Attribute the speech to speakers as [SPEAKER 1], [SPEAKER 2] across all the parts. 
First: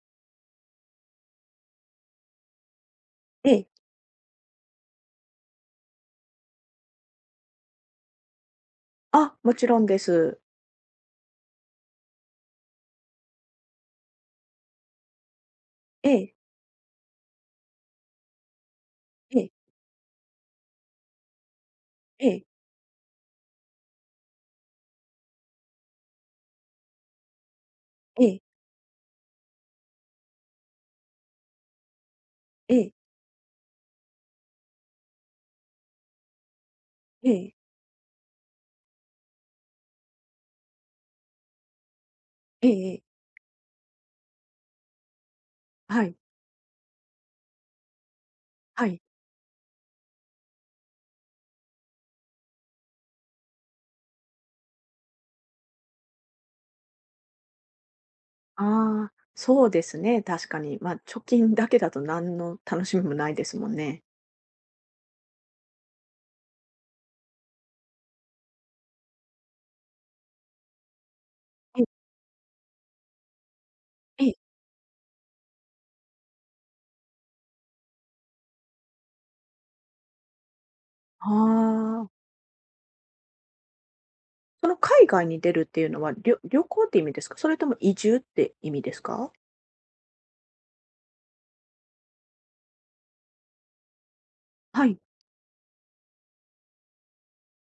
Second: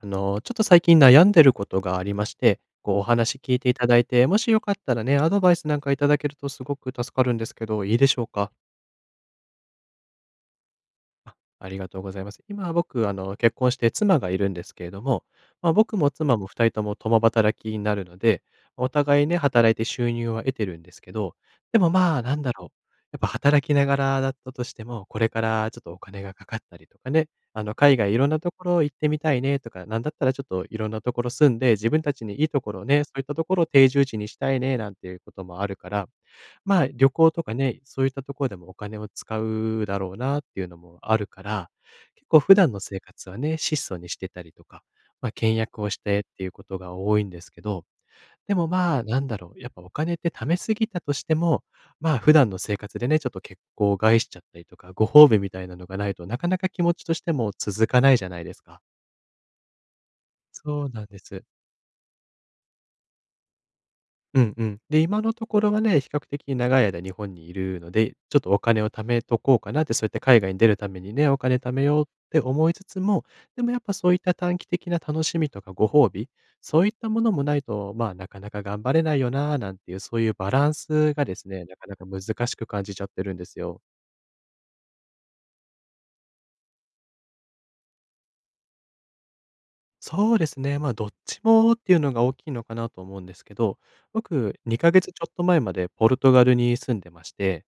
[SPEAKER 1] ちょっと最近悩んでることがありまして、こうお話
[SPEAKER 2] え
[SPEAKER 1] 聞い
[SPEAKER 2] え。
[SPEAKER 1] ていただいて、もしよかったらね、アドバイスなんかいただけるとすごく助かるんですけど、いいでしょうか？
[SPEAKER 2] あ、もちろんです。
[SPEAKER 1] あ、ありがとうございます。今僕、結婚して妻がいるんですけれども、僕
[SPEAKER 2] え
[SPEAKER 1] も
[SPEAKER 2] え、
[SPEAKER 1] 妻も2人とも共働きになるので、お互いね、
[SPEAKER 2] ええ、
[SPEAKER 1] 働いて収入は得てるんですけど、でも、
[SPEAKER 2] ええ、
[SPEAKER 1] やっぱ働きながらだったとしても、これからちょっとお金がかかったりとかね、海外い
[SPEAKER 2] え
[SPEAKER 1] ろんな
[SPEAKER 2] え、
[SPEAKER 1] ところ行ってみたいねとか、なんだったらちょっといろんなところ住んで、自分たちにいいとこ
[SPEAKER 2] え
[SPEAKER 1] ろ
[SPEAKER 2] え、
[SPEAKER 1] ね、そういったところを定住地にしたいねなんていうこともあるから、旅行
[SPEAKER 2] え
[SPEAKER 1] と
[SPEAKER 2] え、
[SPEAKER 1] かね、そういったところでもお金を使うだろうなっていうのもあるから、結構普
[SPEAKER 2] え
[SPEAKER 1] 段の
[SPEAKER 2] ええ
[SPEAKER 1] 生
[SPEAKER 2] え。
[SPEAKER 1] 活はね、質素にしてたりとか、倹約をし
[SPEAKER 2] はい、
[SPEAKER 1] てっていうことが多いんですけど、でも
[SPEAKER 2] はい。
[SPEAKER 1] やっぱお金って貯めすぎたとしても、普段の生活でね、ちょっと結構害しちゃったりとか、ご褒美みたいなのがないとなかなか気持ちとしても続かないじゃないですか。
[SPEAKER 2] ああ、そうですね、確かに。
[SPEAKER 1] そう
[SPEAKER 2] まあ、
[SPEAKER 1] なんで
[SPEAKER 2] 貯
[SPEAKER 1] す。
[SPEAKER 2] 金だけだと何の楽しみもないですもんね。
[SPEAKER 1] うんうん。で、今のところはね、比較的長い間日本にいるので、ちょっとお金を貯めとこうかなって、そうやって海外に出るためにね、お金貯
[SPEAKER 2] ええ、
[SPEAKER 1] めようって思いつつも、でもやっぱそういっ
[SPEAKER 2] ええ。
[SPEAKER 1] た短期的な楽しみとかご褒美、そういったものもないと、まあなかなか頑張れないよな、なんていう、そういうバランスが
[SPEAKER 2] あ
[SPEAKER 1] ですね、なかなか
[SPEAKER 2] あ。
[SPEAKER 1] 難しく感じちゃってるんですよ。
[SPEAKER 2] その海外に出るっていうのは、旅行って意味ですか？それとも移住って意味ですか？
[SPEAKER 1] そうですね。どっちもっていうのが大きいのかなと思うんですけど、僕、
[SPEAKER 2] は
[SPEAKER 1] 2
[SPEAKER 2] い。
[SPEAKER 1] ヶ月ちょっと前までポルトガルに住んでまして、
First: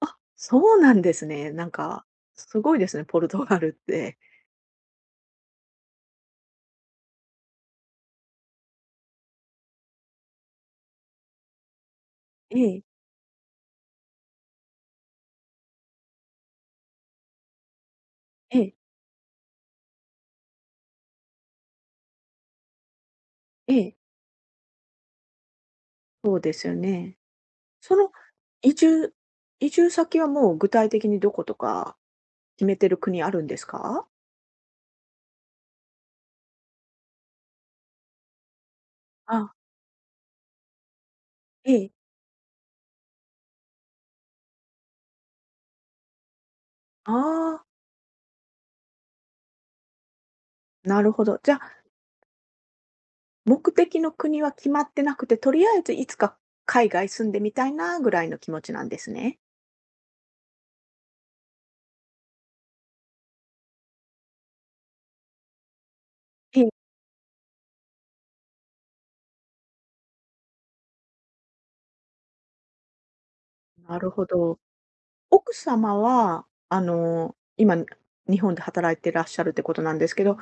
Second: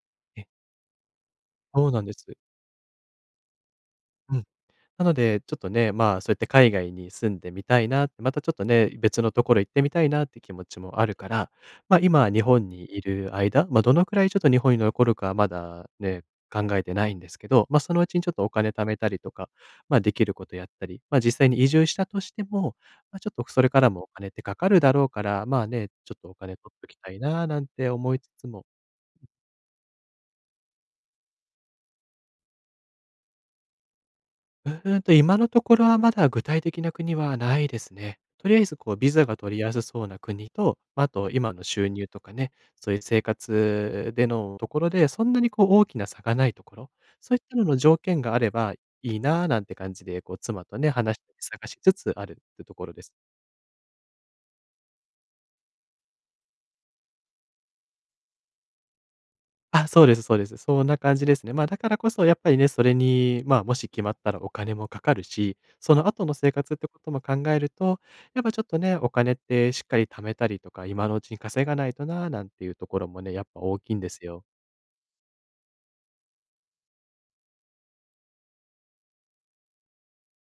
[SPEAKER 2] あ、
[SPEAKER 1] え
[SPEAKER 2] そうなんですね。なん
[SPEAKER 1] そうなん
[SPEAKER 2] か、
[SPEAKER 1] です。
[SPEAKER 2] すごいですね、ポルトガルって。
[SPEAKER 1] なので、ちょっとね、そうやって海外に住んでみたいなって、またちょっとね、別のところ行ってみたいなって気持ちもあるから、今日
[SPEAKER 2] え
[SPEAKER 1] 本
[SPEAKER 2] え、
[SPEAKER 1] にいる間、どのくらいちょっと日本に残るかはまだね、考えてないんですけど、そのうちにちょっとお
[SPEAKER 2] え
[SPEAKER 1] 金
[SPEAKER 2] え、
[SPEAKER 1] 貯めたりとか、できることやったり、実際に移住したとしても、ちょっとそれ
[SPEAKER 2] え
[SPEAKER 1] から
[SPEAKER 2] え。
[SPEAKER 1] もお金ってかかるだろうから、まあね、ちょっと
[SPEAKER 2] そ
[SPEAKER 1] お
[SPEAKER 2] うで
[SPEAKER 1] 金
[SPEAKER 2] す
[SPEAKER 1] 取
[SPEAKER 2] よ
[SPEAKER 1] っときた
[SPEAKER 2] ね。
[SPEAKER 1] いななんて
[SPEAKER 2] その
[SPEAKER 1] 思いつつも、
[SPEAKER 2] 移住移住先はもう具体的にどことか決めてる国あるんですか？
[SPEAKER 1] うーんと、今のところはまだ具体的な国はないですね。とりあえずこうビザが
[SPEAKER 2] あ、
[SPEAKER 1] 取りやすそうな国と、あと今の
[SPEAKER 2] え
[SPEAKER 1] 収
[SPEAKER 2] え。
[SPEAKER 1] 入とかね、そういう生活でのところで、そんなにこう大きな差がないところ、
[SPEAKER 2] あ
[SPEAKER 1] そういった
[SPEAKER 2] あ、
[SPEAKER 1] のの条件があればいいななんて感じで、こう妻とね、
[SPEAKER 2] なる
[SPEAKER 1] 話し
[SPEAKER 2] ほ
[SPEAKER 1] て
[SPEAKER 2] ど。じゃあ、
[SPEAKER 1] 探しつつあるってところです。
[SPEAKER 2] 目的の国は決まってなくて、とりあえずいつか海外住んでみたいなぐらいの気持ちなんですね。
[SPEAKER 1] あ、そうですそうです。そんな感じですね。だからこそやっぱりね、それに、もし決まったらお金もかかるし、その後の生
[SPEAKER 2] え
[SPEAKER 1] 活っ
[SPEAKER 2] え。
[SPEAKER 1] てことも考えると、やっぱちょっとね、お金ってしっかり貯めたりとか、今のうちに稼がないとな、なんていうところもね、やっぱ大きい
[SPEAKER 2] な
[SPEAKER 1] んで
[SPEAKER 2] るほ
[SPEAKER 1] すよ。
[SPEAKER 2] ど。奥様は、今、日本で働いてらっしゃるってことなんですけど、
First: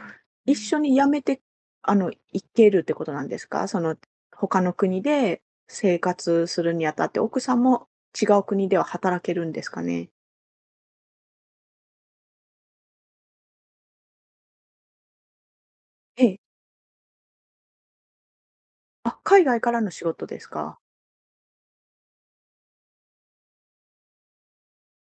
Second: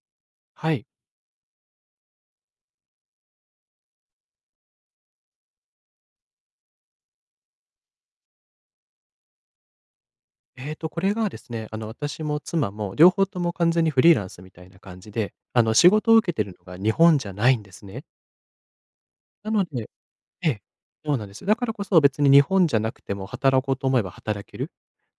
[SPEAKER 2] 一
[SPEAKER 1] は
[SPEAKER 2] 緒
[SPEAKER 1] い。
[SPEAKER 2] に辞めて、いけるってことなんですか？その、他の国で生活するにあたって、奥さんも違う国では働けるんですかね？
[SPEAKER 1] ええと、これがですね、私も妻も両方とも完全にフリーランスみたいな感じで、仕事を
[SPEAKER 2] え
[SPEAKER 1] 受け
[SPEAKER 2] え。
[SPEAKER 1] てるのが日本じゃないんですね。
[SPEAKER 2] あ、海
[SPEAKER 1] な
[SPEAKER 2] 外
[SPEAKER 1] の
[SPEAKER 2] から
[SPEAKER 1] で、
[SPEAKER 2] の仕事です
[SPEAKER 1] ええ、
[SPEAKER 2] か？
[SPEAKER 1] そうなんです。だからこそ別に日本じゃなくても働こうと思えば働ける。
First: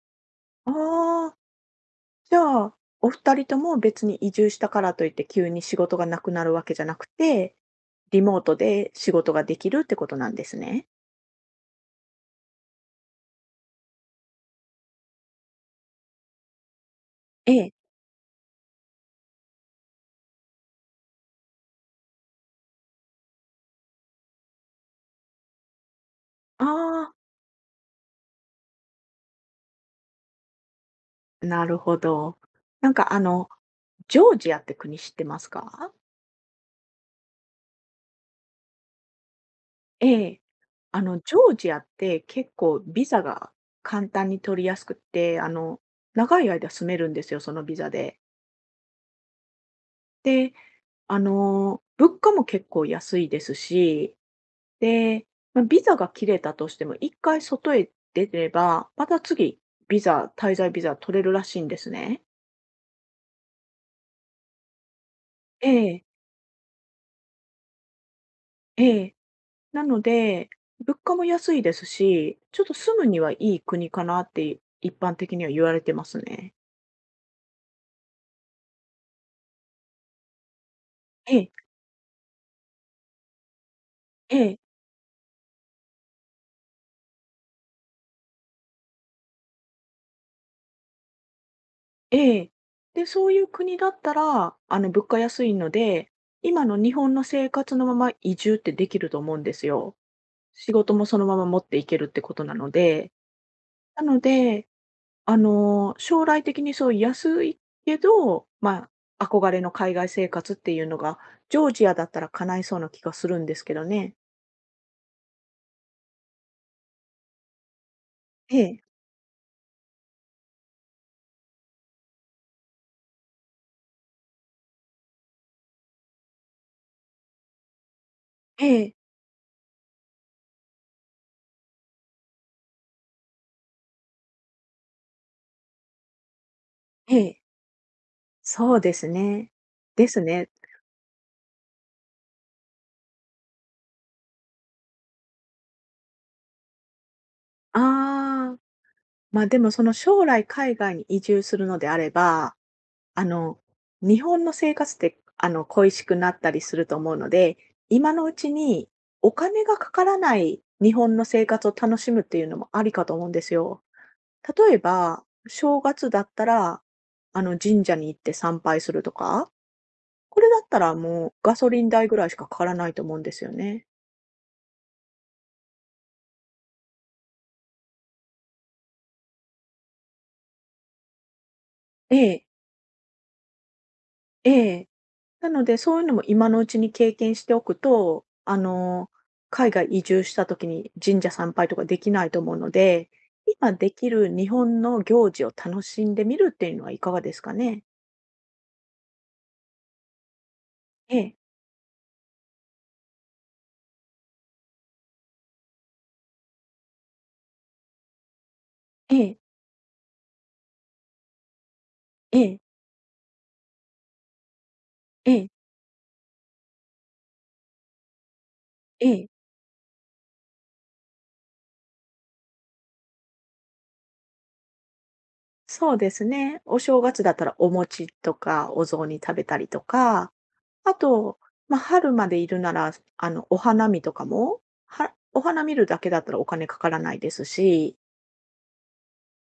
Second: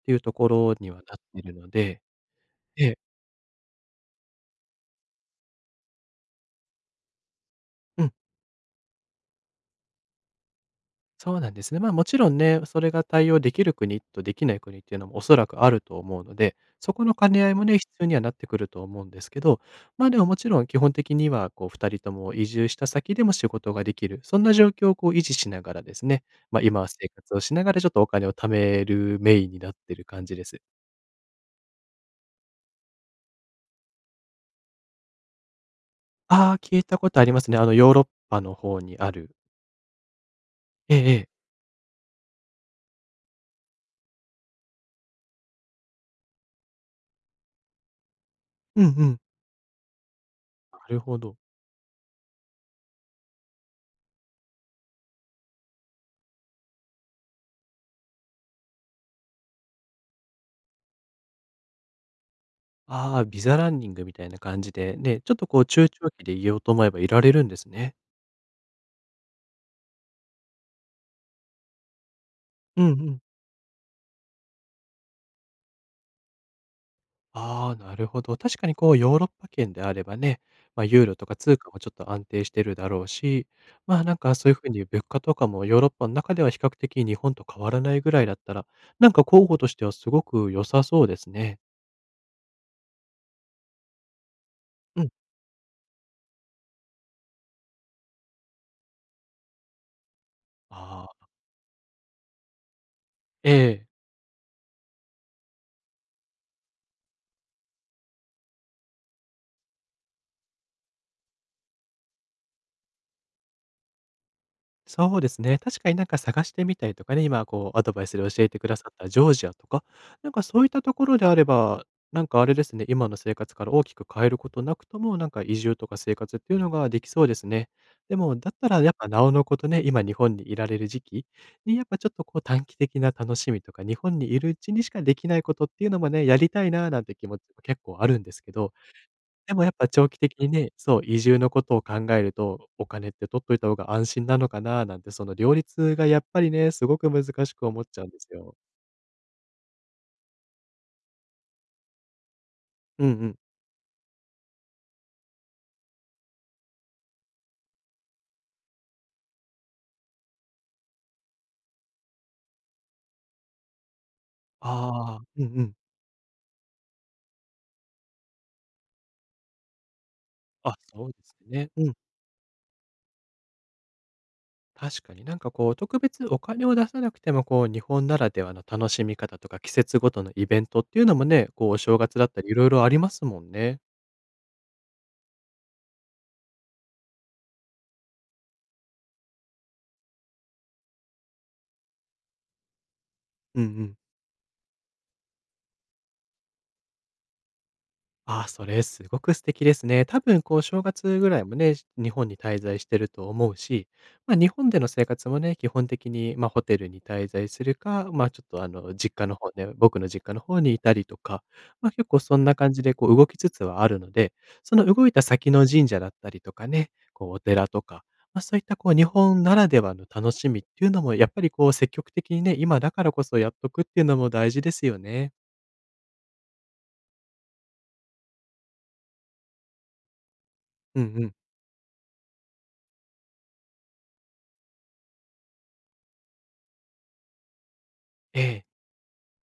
[SPEAKER 1] ていうとこ
[SPEAKER 2] あ
[SPEAKER 1] ろにはなっ
[SPEAKER 2] あ、
[SPEAKER 1] てるので、
[SPEAKER 2] じゃあ、
[SPEAKER 1] ええ、
[SPEAKER 2] お二人とも別に移住したからといって、急に仕事がなくなるわけじゃなくて、
[SPEAKER 1] うん、
[SPEAKER 2] リモートで仕事ができるってことなんですね。
[SPEAKER 1] そうなんですね。もちろんね、それが対応できる国とできない国っていうのもおそらくあると思うので、そこの兼ね合
[SPEAKER 2] え
[SPEAKER 1] いも
[SPEAKER 2] え。
[SPEAKER 1] ね、必要にはなってくると思うんですけど、でももちろん基本的にはこう2人とも移住した先でも仕事ができる、そんな状況をこう維持しながらですね、ま、
[SPEAKER 2] あ
[SPEAKER 1] 今は生
[SPEAKER 2] あ。
[SPEAKER 1] 活をしながらちょっとお金を貯めるメインになってる感じです。
[SPEAKER 2] なるほど。なんかあの、ジョージアって国知ってますか？
[SPEAKER 1] ああ、聞いたことありますね。あのヨーロッパの方にある。
[SPEAKER 2] ええ。
[SPEAKER 1] ええええ。
[SPEAKER 2] ジョージアって結構ビザが簡単に取りやすくって、長い間住めるんですよ、そのビザで。
[SPEAKER 1] うんうん。
[SPEAKER 2] で、
[SPEAKER 1] なるほど。
[SPEAKER 2] 物価も結構安いですし、で、ま、ビザが切れたとしても、一回外へ出れば、また次滞在ビザ取れるらしいんですね。
[SPEAKER 1] ああ、ビザランニングみたいな感じで、ね、ちょっとこう
[SPEAKER 2] え
[SPEAKER 1] 中
[SPEAKER 2] え、
[SPEAKER 1] 長期でいようと思えばいられるんですね。
[SPEAKER 2] ええ。なので、物価も安いですし、ちょっと
[SPEAKER 1] うんう
[SPEAKER 2] 住むに
[SPEAKER 1] ん。
[SPEAKER 2] はいい国かなって一般的には言われてますね。
[SPEAKER 1] ああ、なるほど。確かにこうヨーロッパ圏であればね、ユーロと
[SPEAKER 2] え
[SPEAKER 1] か
[SPEAKER 2] え、
[SPEAKER 1] 通貨もちょっと安定してるだろうし、なんか
[SPEAKER 2] え
[SPEAKER 1] そういう
[SPEAKER 2] え、
[SPEAKER 1] 風に物価とかもヨーロッパの中では比較的日本と変わらないぐらいだったら、なんか候補としてはすごく良さそうですね。
[SPEAKER 2] ええ。で、そういう国だったら、
[SPEAKER 1] う
[SPEAKER 2] 物
[SPEAKER 1] ん。
[SPEAKER 2] 価安いので、今の日本の生活のまま移住ってできると思うんですよ。仕事も
[SPEAKER 1] あ
[SPEAKER 2] その
[SPEAKER 1] あ、
[SPEAKER 2] まま持っていけるってことなので。
[SPEAKER 1] ええ。
[SPEAKER 2] なので、将来的にそう安いけど、まあ、憧れの海外生活っていうのが、ジョージアだったら叶いそうな気がするんですけどね。
[SPEAKER 1] そうですね。確かになんか探してみたりとかね、今こうアドバイスで教えて
[SPEAKER 2] え
[SPEAKER 1] くだ
[SPEAKER 2] え。
[SPEAKER 1] さったジョージアとか、なんかそういったところであれば、なんかあれですね、今の生活から大きく変えることなくとも、なんか移住とか生活っていうのができそうですね。でも、だっ
[SPEAKER 2] え
[SPEAKER 1] たらや
[SPEAKER 2] え、
[SPEAKER 1] っぱなおのことね、今日本にいられる時期に、やっぱちょっとこう短期的な楽しみとか、日本にいるうちにしかできないことっていうのもね、やりたいなーなん
[SPEAKER 2] え
[SPEAKER 1] て気持
[SPEAKER 2] え、
[SPEAKER 1] ちも結構あるんですけど、
[SPEAKER 2] そうですね。
[SPEAKER 1] でもやっぱ
[SPEAKER 2] で
[SPEAKER 1] 長期
[SPEAKER 2] す
[SPEAKER 1] 的
[SPEAKER 2] ね。
[SPEAKER 1] にね、そう、移住のことを考えると、お金って取っといた方が安心なのかななんて、その両立がやっぱりね、すごく難しく思っちゃうんです
[SPEAKER 2] あ
[SPEAKER 1] よ。
[SPEAKER 2] あ、ま、でもその将来海外に移住するのであれば、
[SPEAKER 1] うんう
[SPEAKER 2] あ
[SPEAKER 1] ん。
[SPEAKER 2] の、日本の生活って、恋しくなったりすると思うので、今のうちにお金がかからない日本の生活を楽しむっていうのもありかと思うんですよ。例え
[SPEAKER 1] ああ、
[SPEAKER 2] ば、
[SPEAKER 1] うんうん。
[SPEAKER 2] 正月だったら、神社に行って参拝するとか、これだっ
[SPEAKER 1] あ、
[SPEAKER 2] たら
[SPEAKER 1] そうで
[SPEAKER 2] もう
[SPEAKER 1] す
[SPEAKER 2] ガソ
[SPEAKER 1] ね。
[SPEAKER 2] リン
[SPEAKER 1] うん。
[SPEAKER 2] 代ぐらいしかかからないと思うんですよね。
[SPEAKER 1] 確かになんかこう、特別お金を出さなくても、こう、日本ならではの楽しみ方とか、季節ごとのイベントっていうのもね、こう、お正
[SPEAKER 2] え
[SPEAKER 1] 月だった
[SPEAKER 2] え、
[SPEAKER 1] り色々ありますもんね。
[SPEAKER 2] ええ。なので、そういうのも今のうちに経験しておくと、海外移住した時に神社参拝とかできないと思うので、
[SPEAKER 1] うんう
[SPEAKER 2] 今で
[SPEAKER 1] ん。
[SPEAKER 2] きる日本の行事を楽しんでみるっていうのはいかがですかね？
[SPEAKER 1] ああ、それすごく素敵ですね。多分こう正
[SPEAKER 2] え
[SPEAKER 1] 月ぐ
[SPEAKER 2] え、
[SPEAKER 1] らいもね、日本に滞在してると思うし、日本での生活もね、基本的に、ホテルに滞在するか、まあ、ちょっと
[SPEAKER 2] え
[SPEAKER 1] 実家の
[SPEAKER 2] え、
[SPEAKER 1] 方ね、僕の実家の方にいたりとか、結構そ
[SPEAKER 2] え
[SPEAKER 1] んな
[SPEAKER 2] え、
[SPEAKER 1] 感じでこう動きつつはあるので、その動いた
[SPEAKER 2] ええ、
[SPEAKER 1] 先の神社だったりとかね、こうお寺とか、そういったこう日
[SPEAKER 2] ええ、
[SPEAKER 1] 本ならではの楽しみっていうのもやっぱりこう積極的にね、今だからこそやっとくっていうのも大事ですよね。
[SPEAKER 2] そうですね。お正月だったらお餅とかお雑煮食べたりとか、あ
[SPEAKER 1] うんうん。
[SPEAKER 2] と、まあ、春までいるなら、お花見とかも、お花見るだけだったらお金かからないですし、
[SPEAKER 1] ええ、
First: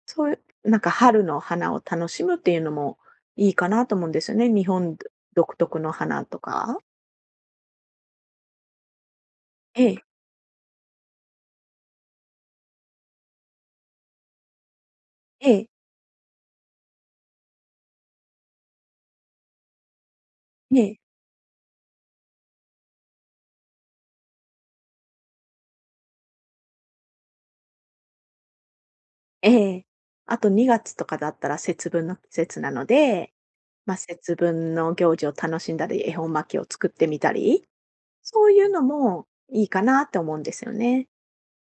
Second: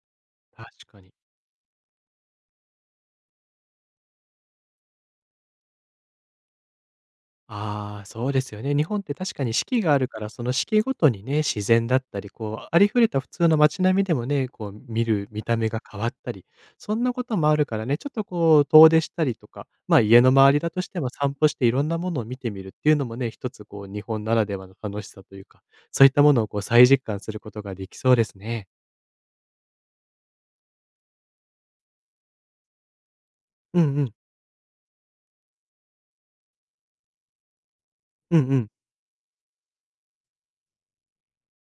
[SPEAKER 2] そうい
[SPEAKER 1] 確
[SPEAKER 2] う、なんか
[SPEAKER 1] かに。
[SPEAKER 2] 春の花を楽しむっていうのもいいかなと思うんですよね。日本独特の花とか。
[SPEAKER 1] ああ、そうですよね。日本って確かに四季
[SPEAKER 2] え
[SPEAKER 1] が
[SPEAKER 2] え、
[SPEAKER 1] あるから、その四季ごとにね、自然だったり、こう、ありふれた普通の街並みでもね、こう、見る見
[SPEAKER 2] え
[SPEAKER 1] た
[SPEAKER 2] え、
[SPEAKER 1] 目が変わったり、そんなこともあるからね、ちょっとこう、遠出したりとか、家の周りだ
[SPEAKER 2] え
[SPEAKER 1] とし
[SPEAKER 2] え、
[SPEAKER 1] ても散歩していろんなものを見てみるっていうのもね、一つこう、日本ならではの楽しさというか、そういったものをこう、再実感することができそうですね。
[SPEAKER 2] ええ。あと2月とかだったら節分の季節なので、
[SPEAKER 1] う
[SPEAKER 2] まあ、
[SPEAKER 1] んうん。
[SPEAKER 2] 節分の行事を楽しんだり、恵方巻きを作ってみたり、
[SPEAKER 1] うん
[SPEAKER 2] そう
[SPEAKER 1] う
[SPEAKER 2] い
[SPEAKER 1] ん。
[SPEAKER 2] うのもいいかなって思うんですよね。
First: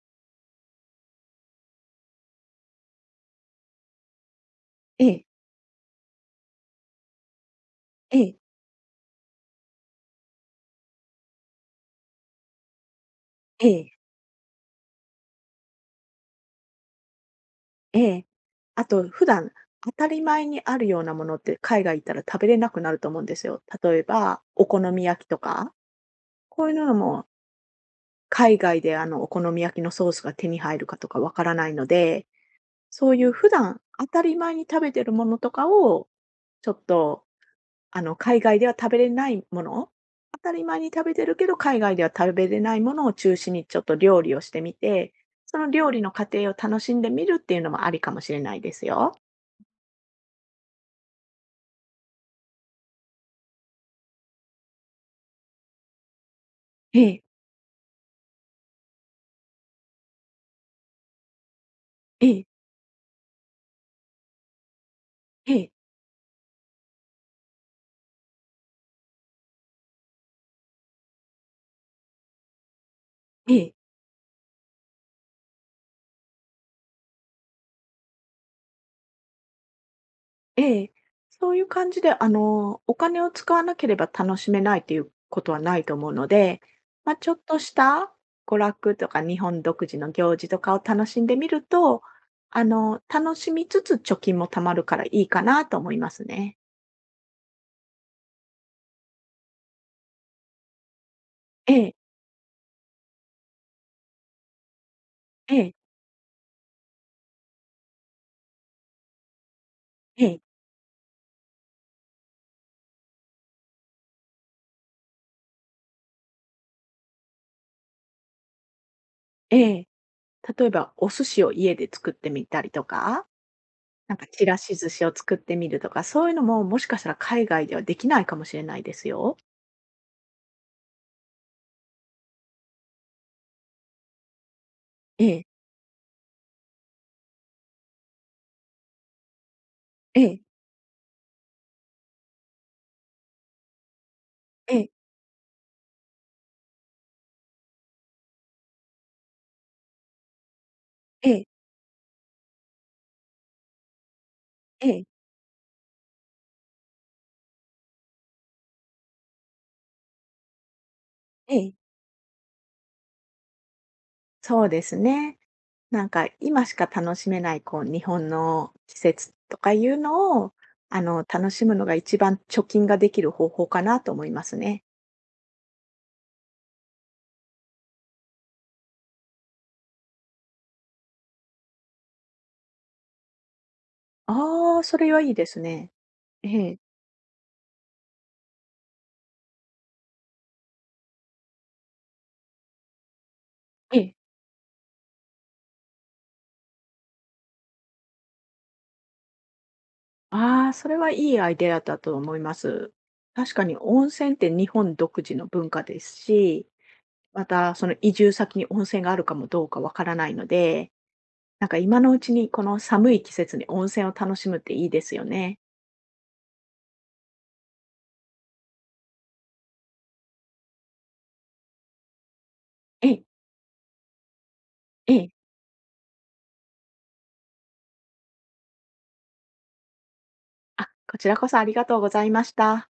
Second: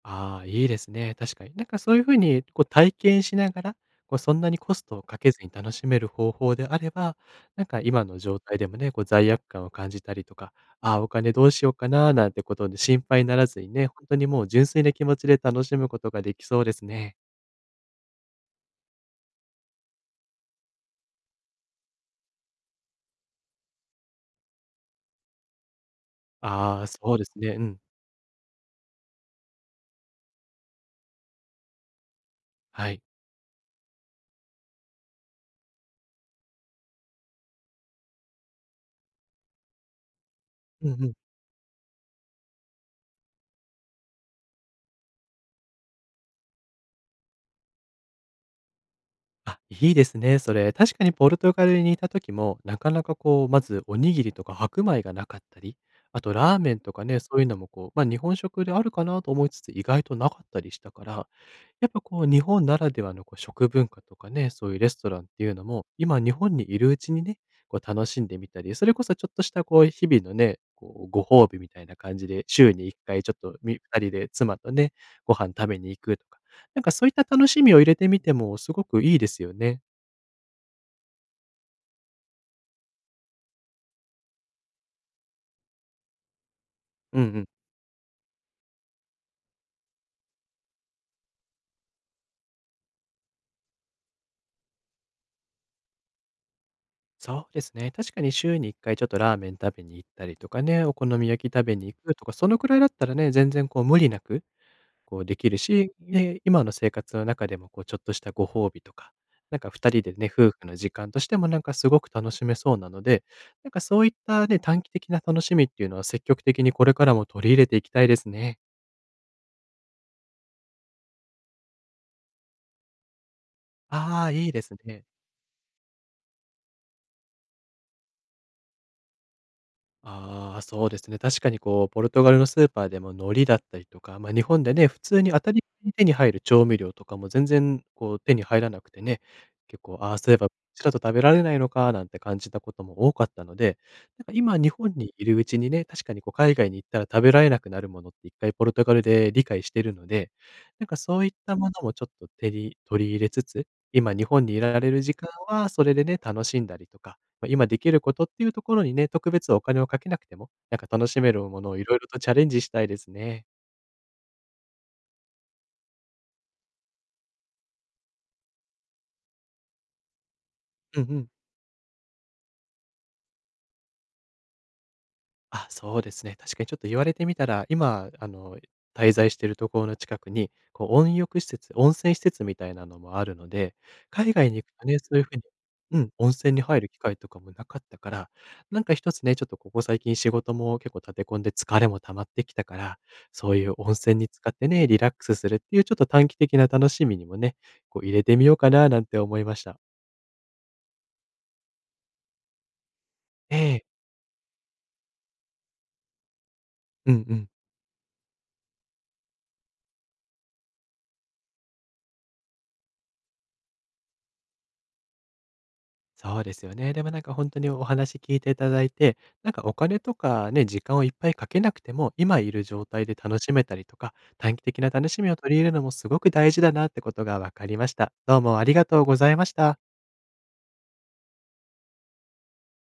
[SPEAKER 1] ああ、いいですね、確かに。なんかそういう風にこう体験しながら、こうそんなにコストを
[SPEAKER 2] え
[SPEAKER 1] か
[SPEAKER 2] え、
[SPEAKER 1] けずに楽しめる方法であれば、なんか今
[SPEAKER 2] え
[SPEAKER 1] の
[SPEAKER 2] え、
[SPEAKER 1] 状態でもね、こう罪悪感を感じたりとか、ああ、お金どうしようかななんてことで心配にならず
[SPEAKER 2] え
[SPEAKER 1] にね、
[SPEAKER 2] え、
[SPEAKER 1] 本当にもう純粋な気持ちで楽しむことができそうですね。
[SPEAKER 2] ええ。あと普段当たり前にあるようなものって海外行ったら食べれなくなると思うんですよ。例えばお好み焼きとか。こういう
[SPEAKER 1] あ
[SPEAKER 2] の
[SPEAKER 1] あ、
[SPEAKER 2] は
[SPEAKER 1] そう
[SPEAKER 2] も
[SPEAKER 1] で
[SPEAKER 2] う、
[SPEAKER 1] すね、うん、
[SPEAKER 2] 海外でお好み焼きのソースが手に入るかとかわからないので、
[SPEAKER 1] はい。
[SPEAKER 2] そういう普段当たり前に食べてるものとかを、ちょっと、海外では食べれないもの、当たり前に
[SPEAKER 1] うん
[SPEAKER 2] 食
[SPEAKER 1] う
[SPEAKER 2] べ
[SPEAKER 1] ん。
[SPEAKER 2] てるけど、海外では食べれないものを中心にちょっと料理をしてみて、その料理の過程を楽しんでみるっていうのもありかもしれないですよ。
[SPEAKER 1] あ、いいですね、それ。確かにポルトガルにいた時も、なかなかこう、まずおにぎりとか白米がなかったり、あとラーメンと
[SPEAKER 2] え
[SPEAKER 1] かね、
[SPEAKER 2] え、
[SPEAKER 1] そういうのもこう、ま、日本食であるかなと思いつつ、意外となかったりしたから、やっぱこ
[SPEAKER 2] え
[SPEAKER 1] う日
[SPEAKER 2] え、
[SPEAKER 1] 本ならではのこう食文化とかね、そういうレストランってい
[SPEAKER 2] え
[SPEAKER 1] うの
[SPEAKER 2] え、
[SPEAKER 1] も、今日本にいるうちにね、こう楽しんでみたり、それこそちょっとしたこう日々のね、こうご褒美みたいな感じで、週に1回ちょっ
[SPEAKER 2] え
[SPEAKER 1] と
[SPEAKER 2] え。
[SPEAKER 1] み2人で妻とね、ご飯食べに行くとか、なんかそういった楽しみを入れてみてもすごくいいですよね。
[SPEAKER 2] ええ、そういう感じで、お金を使わなければ楽しめないということはないと思うので、まあ、
[SPEAKER 1] うんう
[SPEAKER 2] ちょっ
[SPEAKER 1] ん。
[SPEAKER 2] とした娯楽とか日本独自の行事とかを楽しんでみると、楽しみつつ貯金も貯まるからいいかなと思いますね。
[SPEAKER 1] そうですね。確かに週に1回ちょっとラーメン食べに行ったりとかね、お好み焼き食
[SPEAKER 2] え
[SPEAKER 1] べに
[SPEAKER 2] え、
[SPEAKER 1] 行くとか、そのくらいだったらね、全然こう無理なく、こうでき
[SPEAKER 2] え
[SPEAKER 1] る
[SPEAKER 2] え、
[SPEAKER 1] し、ね今の生活の中でもこうちょっとしたご褒美とか、なんか2人で
[SPEAKER 2] え
[SPEAKER 1] ね、
[SPEAKER 2] え、
[SPEAKER 1] 夫婦の時間としてもなんかすごく楽しめそうなので、なんかそういったね、短期的な楽しみっていうのは積極的にこれからも取り入れていきたいですね。
[SPEAKER 2] ええ。例えばお寿司を家で作ってみたりとか、なん
[SPEAKER 1] あ
[SPEAKER 2] か
[SPEAKER 1] あ、
[SPEAKER 2] ち
[SPEAKER 1] いい
[SPEAKER 2] ら
[SPEAKER 1] です
[SPEAKER 2] し寿司
[SPEAKER 1] ね。
[SPEAKER 2] を作ってみるとか、そういうのももしかしたら海外ではできないかもしれないですよ。
[SPEAKER 1] ああ、そうですね。確かにこう、ポルトガルのスーパーでも海苔だったりとか、ま、日本でね、普通
[SPEAKER 2] え
[SPEAKER 1] に当
[SPEAKER 2] え、
[SPEAKER 1] たり前に手に入る調味料とかも全然こう、手に入らなくてね、結構、ああ、
[SPEAKER 2] え
[SPEAKER 1] そういえ
[SPEAKER 2] え、
[SPEAKER 1] ばこっちだと食べられないのかなんて感じたことも多かったので、なんか今日
[SPEAKER 2] ええ、
[SPEAKER 1] 本にいるうちにね、確かにこう、海外に行ったら食べられなくなるものって一回ポルトガルで理解してるので、なんかそうい
[SPEAKER 2] え
[SPEAKER 1] っ
[SPEAKER 2] え、
[SPEAKER 1] たものもちょっと手に取り入れつつ、今日本にいら
[SPEAKER 2] え
[SPEAKER 1] れる
[SPEAKER 2] え、
[SPEAKER 1] 時間はそれでね、楽しんだりとか、ま、今できることっていうところにね、特別お金をかけなくても、なんか楽しめる
[SPEAKER 2] え
[SPEAKER 1] もの
[SPEAKER 2] え。
[SPEAKER 1] をいろいろとチャレンジしたいですね。
[SPEAKER 2] そうですね。なんか今しか楽しめない、こう日本の季節とかいうのを、
[SPEAKER 1] うんうん。
[SPEAKER 2] 楽しむのが一番貯金ができる方法かなと思いますね。
[SPEAKER 1] あ、そうですね。確かにちょっと言われてみたら、今、滞在しているところの近くに、こう、温浴施設、温泉施設みたいなのもあるので、海外に行く
[SPEAKER 2] ああ、
[SPEAKER 1] と
[SPEAKER 2] そ
[SPEAKER 1] ね、そ
[SPEAKER 2] れ
[SPEAKER 1] うい
[SPEAKER 2] は
[SPEAKER 1] う
[SPEAKER 2] いい
[SPEAKER 1] 風に
[SPEAKER 2] ですね。
[SPEAKER 1] うん、温
[SPEAKER 2] え
[SPEAKER 1] 泉に
[SPEAKER 2] え、
[SPEAKER 1] 入る機会とかもなかったから、なんか一つね、ちょっとここ最近仕事も結構立て込んで疲れも溜まってきたから、そういう温
[SPEAKER 2] ええ。
[SPEAKER 1] 泉に使ってね、リラックスするっていうちょっと短期的な楽しみにもね、こう入れてみようかななんて思いました。
[SPEAKER 2] ああ、それはいいアイデアだと思います。確か
[SPEAKER 1] え
[SPEAKER 2] に
[SPEAKER 1] え。
[SPEAKER 2] 温泉って日本独自の文化ですし、
[SPEAKER 1] うんう
[SPEAKER 2] ま
[SPEAKER 1] ん。
[SPEAKER 2] たその移住先に温泉があるかもどうかわからないので、なんか今のうちにこの寒い季節に温泉を楽しむっていいですよね。
[SPEAKER 1] そうですよね。でもなんか本当にお話聞いていただいて、なんかお金とかね、時間をいっぱいかけなくても、今いる状態
[SPEAKER 2] え
[SPEAKER 1] で
[SPEAKER 2] え、
[SPEAKER 1] 楽しめたりとか、短期的な楽
[SPEAKER 2] え
[SPEAKER 1] し
[SPEAKER 2] え。
[SPEAKER 1] みを取り入れるのもすごく大事だなってことが分かりました。どうもありがとうございました。
[SPEAKER 2] あ、こちらこそありがとうございました。